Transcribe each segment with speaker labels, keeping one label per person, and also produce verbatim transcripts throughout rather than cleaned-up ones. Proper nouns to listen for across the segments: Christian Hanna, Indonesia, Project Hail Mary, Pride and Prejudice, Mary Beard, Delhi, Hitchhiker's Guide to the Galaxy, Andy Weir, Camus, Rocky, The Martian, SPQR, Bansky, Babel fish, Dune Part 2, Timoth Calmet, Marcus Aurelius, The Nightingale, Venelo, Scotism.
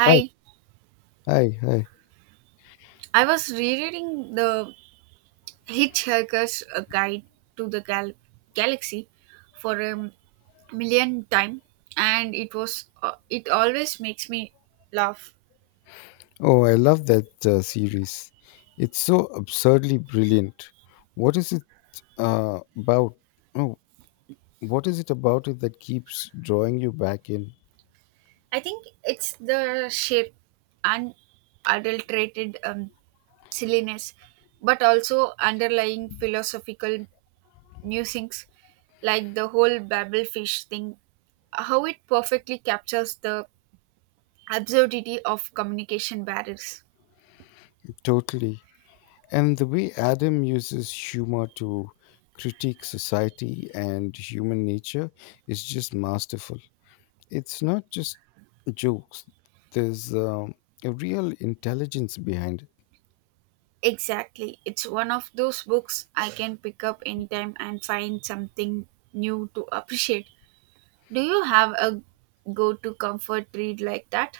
Speaker 1: Hi, hi, hi.
Speaker 2: I was rereading the Hitchhiker's uh, Guide to the Gal- Galaxy for a million time, and it was uh, it always makes me laugh.
Speaker 1: Oh, I love that uh, series. It's so absurdly brilliant. What is it uh, about? Oh, what is it about it that keeps drawing you back in?
Speaker 2: I think it's the sheer unadulterated um, silliness, but also underlying philosophical musings, like the whole Babel fish thing, how it perfectly captures the absurdity of communication barriers.
Speaker 1: Totally. And the way Adam uses humor to critique society and human nature is just masterful. It's not just jokes, there's um, a real intelligence behind it.
Speaker 2: Exactly. It's one of those books I can pick up anytime and find something new to appreciate. Do you have a go to comfort read like that?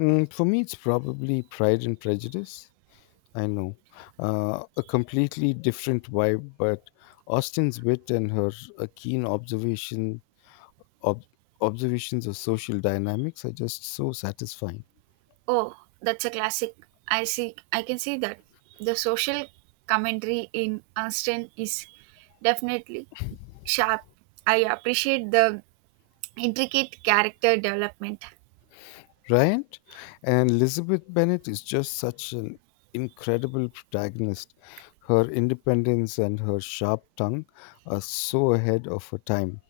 Speaker 1: Mm, for me, it's probably Pride and Prejudice. I know. Uh, a completely different vibe, but Austin's wit and her uh, keen observation ob- observations of social dynamics are just so satisfying.
Speaker 2: Oh, that's a classic. I see I can see that. The social commentary in Austen is definitely sharp. I appreciate the intricate character development.
Speaker 1: Right? And Elizabeth Bennet is just such an incredible protagonist. Her independence and her sharp tongue are so ahead of her time.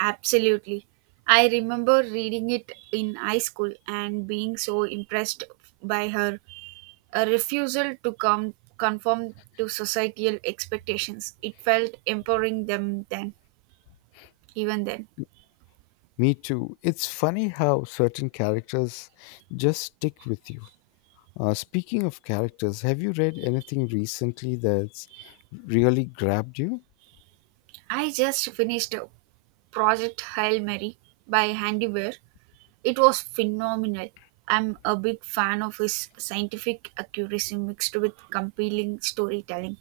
Speaker 2: Absolutely. I remember reading it in high school and being so impressed by her A refusal to come conform to societal expectations. It felt empowering them then, even then.
Speaker 1: Me too. It's funny how certain characters just stick with you. Uh, speaking of characters, have you read anything recently that's really grabbed you?
Speaker 2: I just finished a Project Hail Mary by Andy Weir. It was phenomenal. I'm a big fan of his scientific accuracy mixed with compelling storytelling.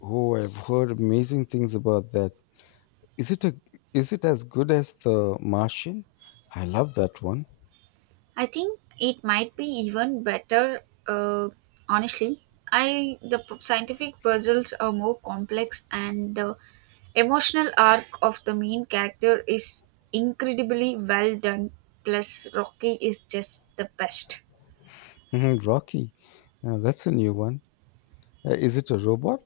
Speaker 1: Oh, I've heard amazing things about that. Is it a is it as good as The Martian? I love that one.
Speaker 2: I think it might be even better. Uh, Honestly, I the p- scientific puzzles are more complex, and the emotional arc of the main character is incredibly well done. Plus, Rocky is just the best.
Speaker 1: Mhm, Rocky, uh, that's a new one. Uh, is it a robot?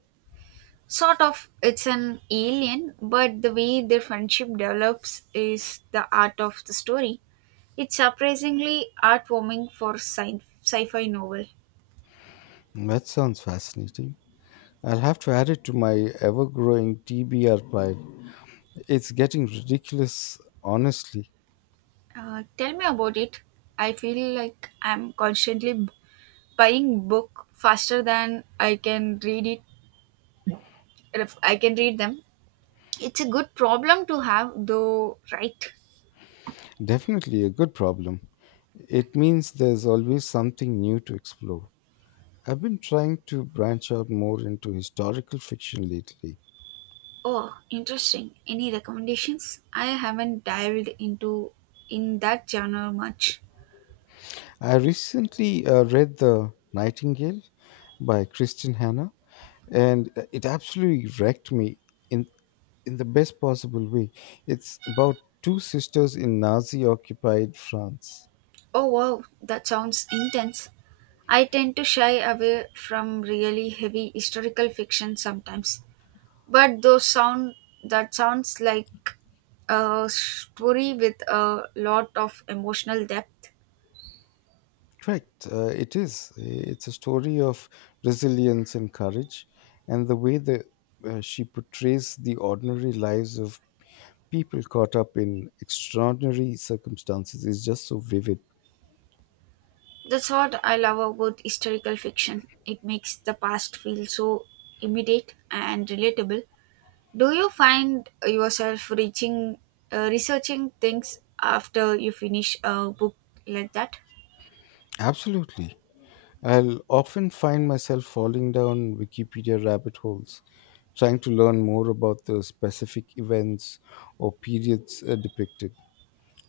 Speaker 2: Sort of, it's an alien, but the way their friendship develops is the art of the story. It's surprisingly heartwarming for sci- sci-fi novel.
Speaker 1: That sounds fascinating. I'll have to add it to my ever-growing T B R pile. It's getting ridiculous, honestly.
Speaker 2: Uh, tell me about it. I feel like I'm constantly b- buying book faster than I can read it. If I can read them. It's a good problem to have, though, right?
Speaker 1: Definitely a good problem. It means there's always something new to explore. I've been trying to branch out more into historical fiction lately.
Speaker 2: Oh, interesting. Any recommendations? I haven't dived into in that genre much.
Speaker 1: I recently uh, read The Nightingale by Christian Hanna, and uh, it absolutely wrecked me in in the best possible way. It's about two sisters in Nazi-occupied France.
Speaker 2: Oh wow, that sounds intense. I tend to shy away from really heavy historical fiction sometimes. But those sound that sounds like a story with a lot of emotional depth.
Speaker 1: Correct. Uh, it is. It's a story of resilience and courage, and the way that uh, she portrays the ordinary lives of people caught up in extraordinary circumstances is just so vivid.
Speaker 2: That's what I love about historical fiction. It makes the past feel so immediate and relatable. Do you find yourself reaching, uh, researching things after you finish a book like that?
Speaker 1: Absolutely. I'll often find myself falling down Wikipedia rabbit holes, trying to learn more about the specific events or periods uh, depicted.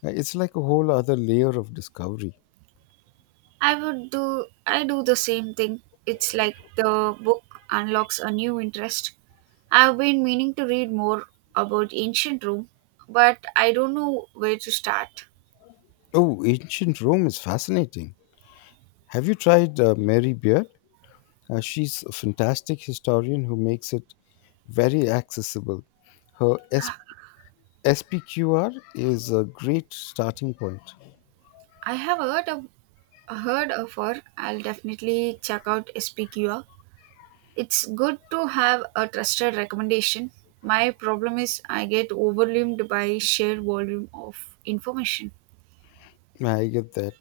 Speaker 1: Uh, It's like a whole other layer of discovery.
Speaker 2: I would do I do the same thing. It's like the book unlocks a new interest. I've been meaning to read more about ancient Rome, but I don't know where to start.
Speaker 1: Oh, ancient Rome is fascinating. Have you tried uh, Mary Beard? Uh, she's a fantastic historian who makes it very accessible. Her S P Q R is a great starting point.
Speaker 2: I have heard of heard of her. I'll definitely check out S P Q R. It's good to have a trusted recommendation. My problem is I get overwhelmed by sheer volume of information.
Speaker 1: I get that.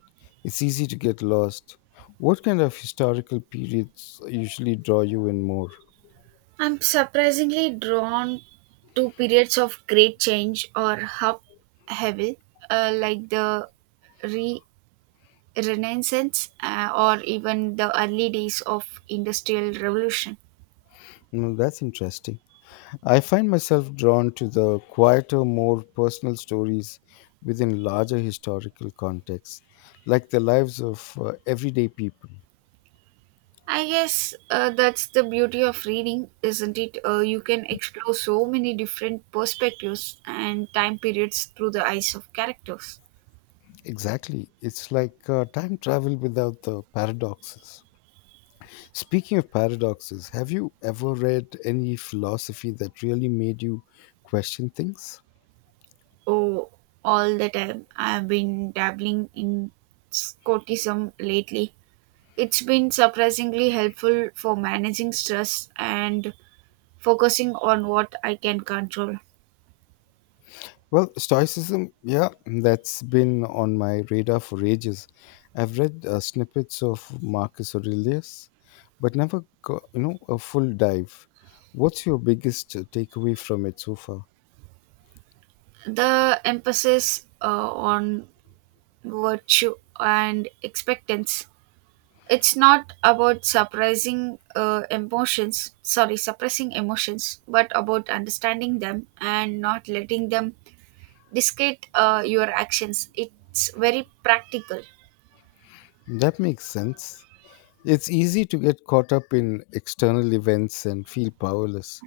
Speaker 1: It's easy to get lost. What kind of historical periods usually draw you in more?
Speaker 2: I'm surprisingly drawn to periods of great change or upheaval, uh, like the re- Renaissance uh, or even the early days of Industrial Revolution.
Speaker 1: Mm, that's interesting. I find myself drawn to the quieter, more personal stories within larger historical contexts, like the lives of uh, everyday people.
Speaker 2: I guess uh, that's the beauty of reading, isn't it? Uh, you can explore so many different perspectives and time periods through the eyes of characters.
Speaker 1: Exactly. It's like uh, time travel without the paradoxes. Speaking of paradoxes, have you ever read any philosophy that really made you question things?
Speaker 2: Oh, all the time I've been dabbling in Scotism lately. It's been surprisingly helpful for managing stress and focusing on what I can control.
Speaker 1: Well, Stoicism, yeah, that's been on my radar for ages. I've read uh, snippets of Marcus Aurelius, but never, go, you know, a full dive. What's your biggest uh, takeaway from it so far?
Speaker 2: The emphasis uh, on virtue and expectance. It's not about surprising uh, emotions, sorry, suppressing emotions, but about understanding them and not letting them dictate uh, your actions. It's very practical.
Speaker 1: That makes sense. It's easy to get caught up in external events and feel powerless.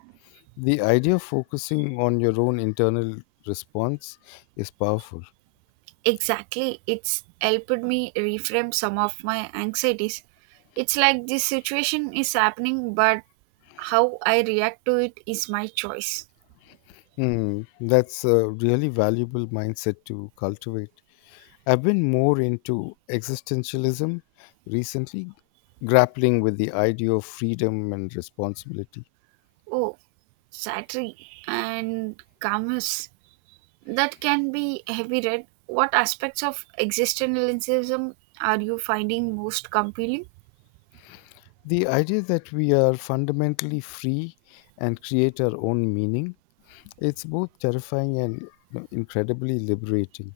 Speaker 1: The idea of focusing on your own internal response is powerful.
Speaker 2: Exactly. It's helped me reframe some of my anxieties. It's like this situation is happening, but how I react to it is my choice.
Speaker 1: Hmm, that's a really valuable mindset to cultivate. I've been more into existentialism recently, grappling with the idea of freedom and responsibility.
Speaker 2: Oh, Saturday and Camus. That can be heavy read. What aspects of existentialism are you finding most compelling?
Speaker 1: The idea that we are fundamentally free and create our own meaning, it's both terrifying and, you know, incredibly liberating.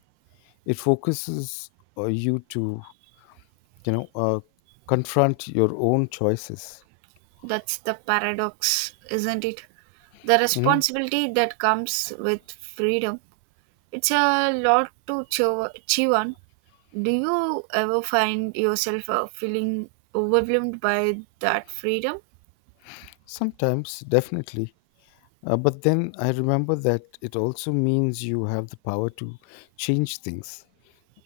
Speaker 1: It focuses uh, you to, you know uh, confront your own choices.
Speaker 2: That's the paradox, isn't it? The
Speaker 1: Mhm.
Speaker 2: responsibility that comes with freedom. It's a lot to chew, chew on. Do you ever find yourself uh, feeling overwhelmed by that freedom?
Speaker 1: Sometimes, definitely. Uh, but then I remember that it also means you have the power to change things.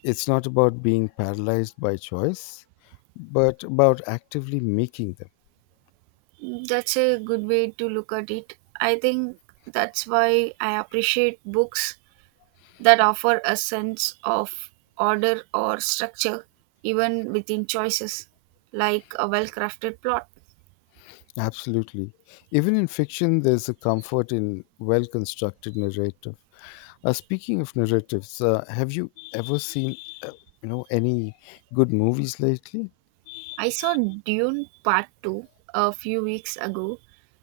Speaker 1: It's not about being paralyzed by choice, but about actively making them.
Speaker 2: That's a good way to look at it. I think that's why I appreciate books that offer a sense of order or structure, even within choices, like a well crafted plot.
Speaker 1: Absolutely. Even in fiction, there's a comfort in well constructed narrative. Uh, speaking of narratives, uh, have you ever seen you know any good movies lately?
Speaker 2: I saw Dune Part two a few weeks ago.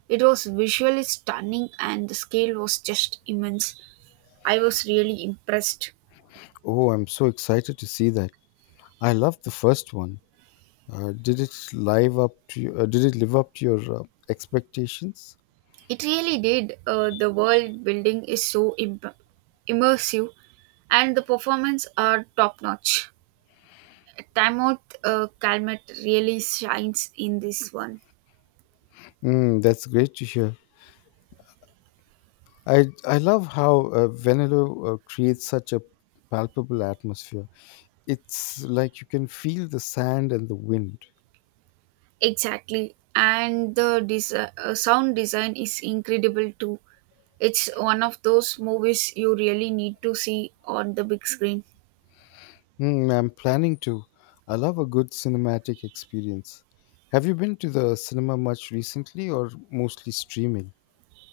Speaker 2: It was visually stunning and the scale was just immense. I was really impressed.
Speaker 1: Oh, I'm so excited to see that. I love the first one. Uh, did it live up to you, uh, did it live up to your uh, expectations?
Speaker 2: It really did. Uh, the world building is so imp- immersive and the performance are top notch. Timoth uh, Calmet really shines in this one.
Speaker 1: Mm, that's great to hear. I I love how uh, Venelo uh, creates such a palpable atmosphere. It's like you can feel the sand and the wind.
Speaker 2: Exactly. And the desi- uh, sound design is incredible too. It's one of those movies you really need to see on the big screen.
Speaker 1: Mm, I'm planning to. I love a good cinematic experience. Have you been to the cinema much recently or mostly streaming?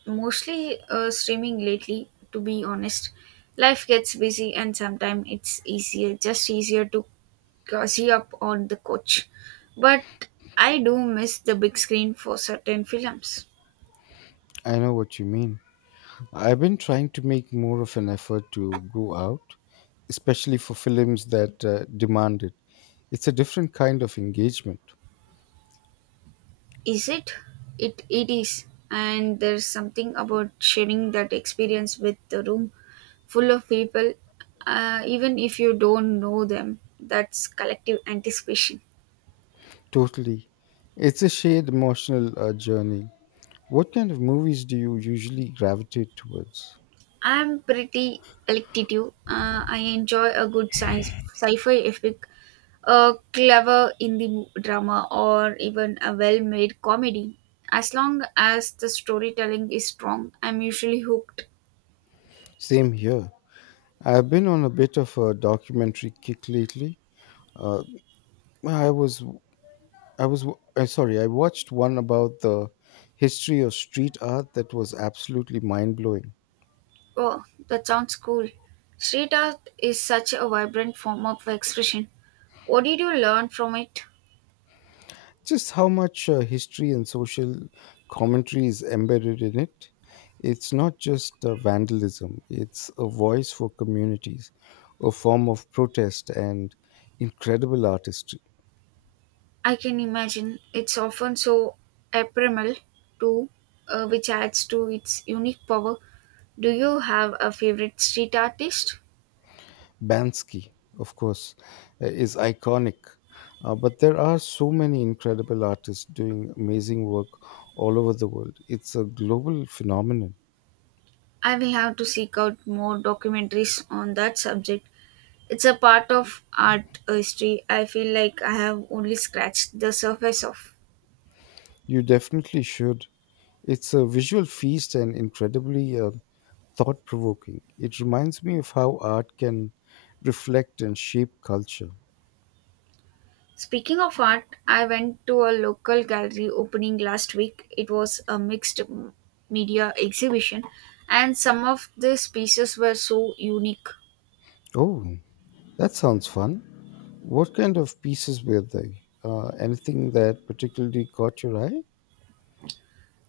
Speaker 2: Mostly uh, streaming lately, to be honest. Life gets busy, and sometimes it's easier, just easier to cozy up on the couch. But I do miss the big screen for certain films.
Speaker 1: I know what you mean. I've been trying to make more of an effort to go out, especially for films that uh, demand it. It's a different kind of engagement.
Speaker 2: Is it? It it is. And there's something about sharing that experience with the room full of people, uh, even if you don't know them. That's collective anticipation.
Speaker 1: Totally. It's a shared emotional uh, journey. What kind of movies do you usually gravitate towards?
Speaker 2: I'm pretty electative. Uh, I enjoy a good science sci-fi epic, a clever indie mo- drama, or even a well-made comedy. As long as the storytelling is strong, I'm usually hooked.
Speaker 1: Same here. I've been on a bit of a documentary kick lately. Uh, I was, I was, uh, Sorry, I watched one about the history of street art that was absolutely mind blowing.
Speaker 2: Oh, that sounds cool. Street art is such a vibrant form of expression. What did you learn from it?
Speaker 1: Just how much uh, history and social commentary is embedded in it. It's not just uh, vandalism, it's a voice for communities, a form of protest and incredible artistry.
Speaker 2: I can imagine it's often so ephemeral, too, uh, which adds to its unique power. Do you have a favorite street artist?
Speaker 1: Bansky, of course, uh, is iconic. Uh, but there are so many incredible artists doing amazing work all over the world. It's a global phenomenon.
Speaker 2: I will have to seek out more documentaries on that subject. It's a part of art history I feel like I have only scratched the surface of.
Speaker 1: You definitely should. It's a visual feast and incredibly uh, thought provoking. It reminds me of how art can reflect and shape culture.
Speaker 2: Speaking of art, I went to a local gallery opening last week. It was a mixed m- media exhibition, and some of these pieces were so unique.
Speaker 1: Oh, that sounds fun. What kind of pieces were they? Uh, anything that particularly caught your eye?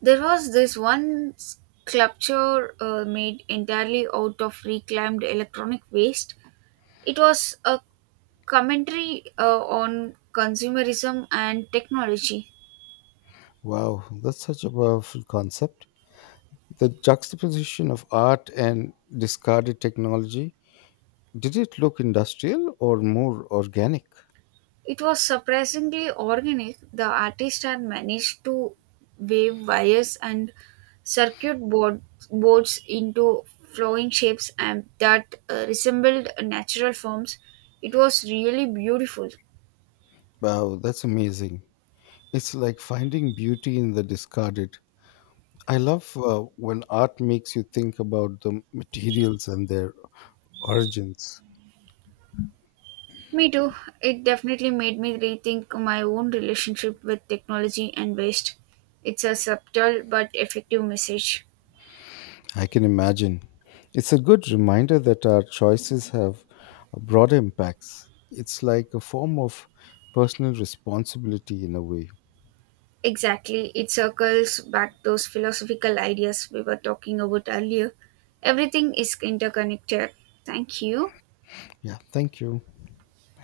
Speaker 2: There was this one sculpture uh, made entirely out of reclaimed electronic waste. It was a commentary uh, on consumerism and technology.
Speaker 1: Wow, that's such a powerful concept. The juxtaposition of art and discarded technology. Did it look industrial or more organic?
Speaker 2: It was surprisingly organic. The artist had managed to wave wires and circuit board, boards into flowing shapes and that uh, resembled natural forms. It was really beautiful.
Speaker 1: Wow, that's amazing. It's like finding beauty in the discarded. I love uh, when art makes you think about the materials and their origins.
Speaker 2: Me too. It definitely made me rethink my own relationship with technology and waste. It's a subtle but effective message.
Speaker 1: I can imagine. It's a good reminder that our choices have broader impacts. It's like a form of personal responsibility in a way.
Speaker 2: Exactly. It circles back those philosophical ideas we were talking about earlier. Everything is interconnected. Thank you.
Speaker 1: Yeah, thank you.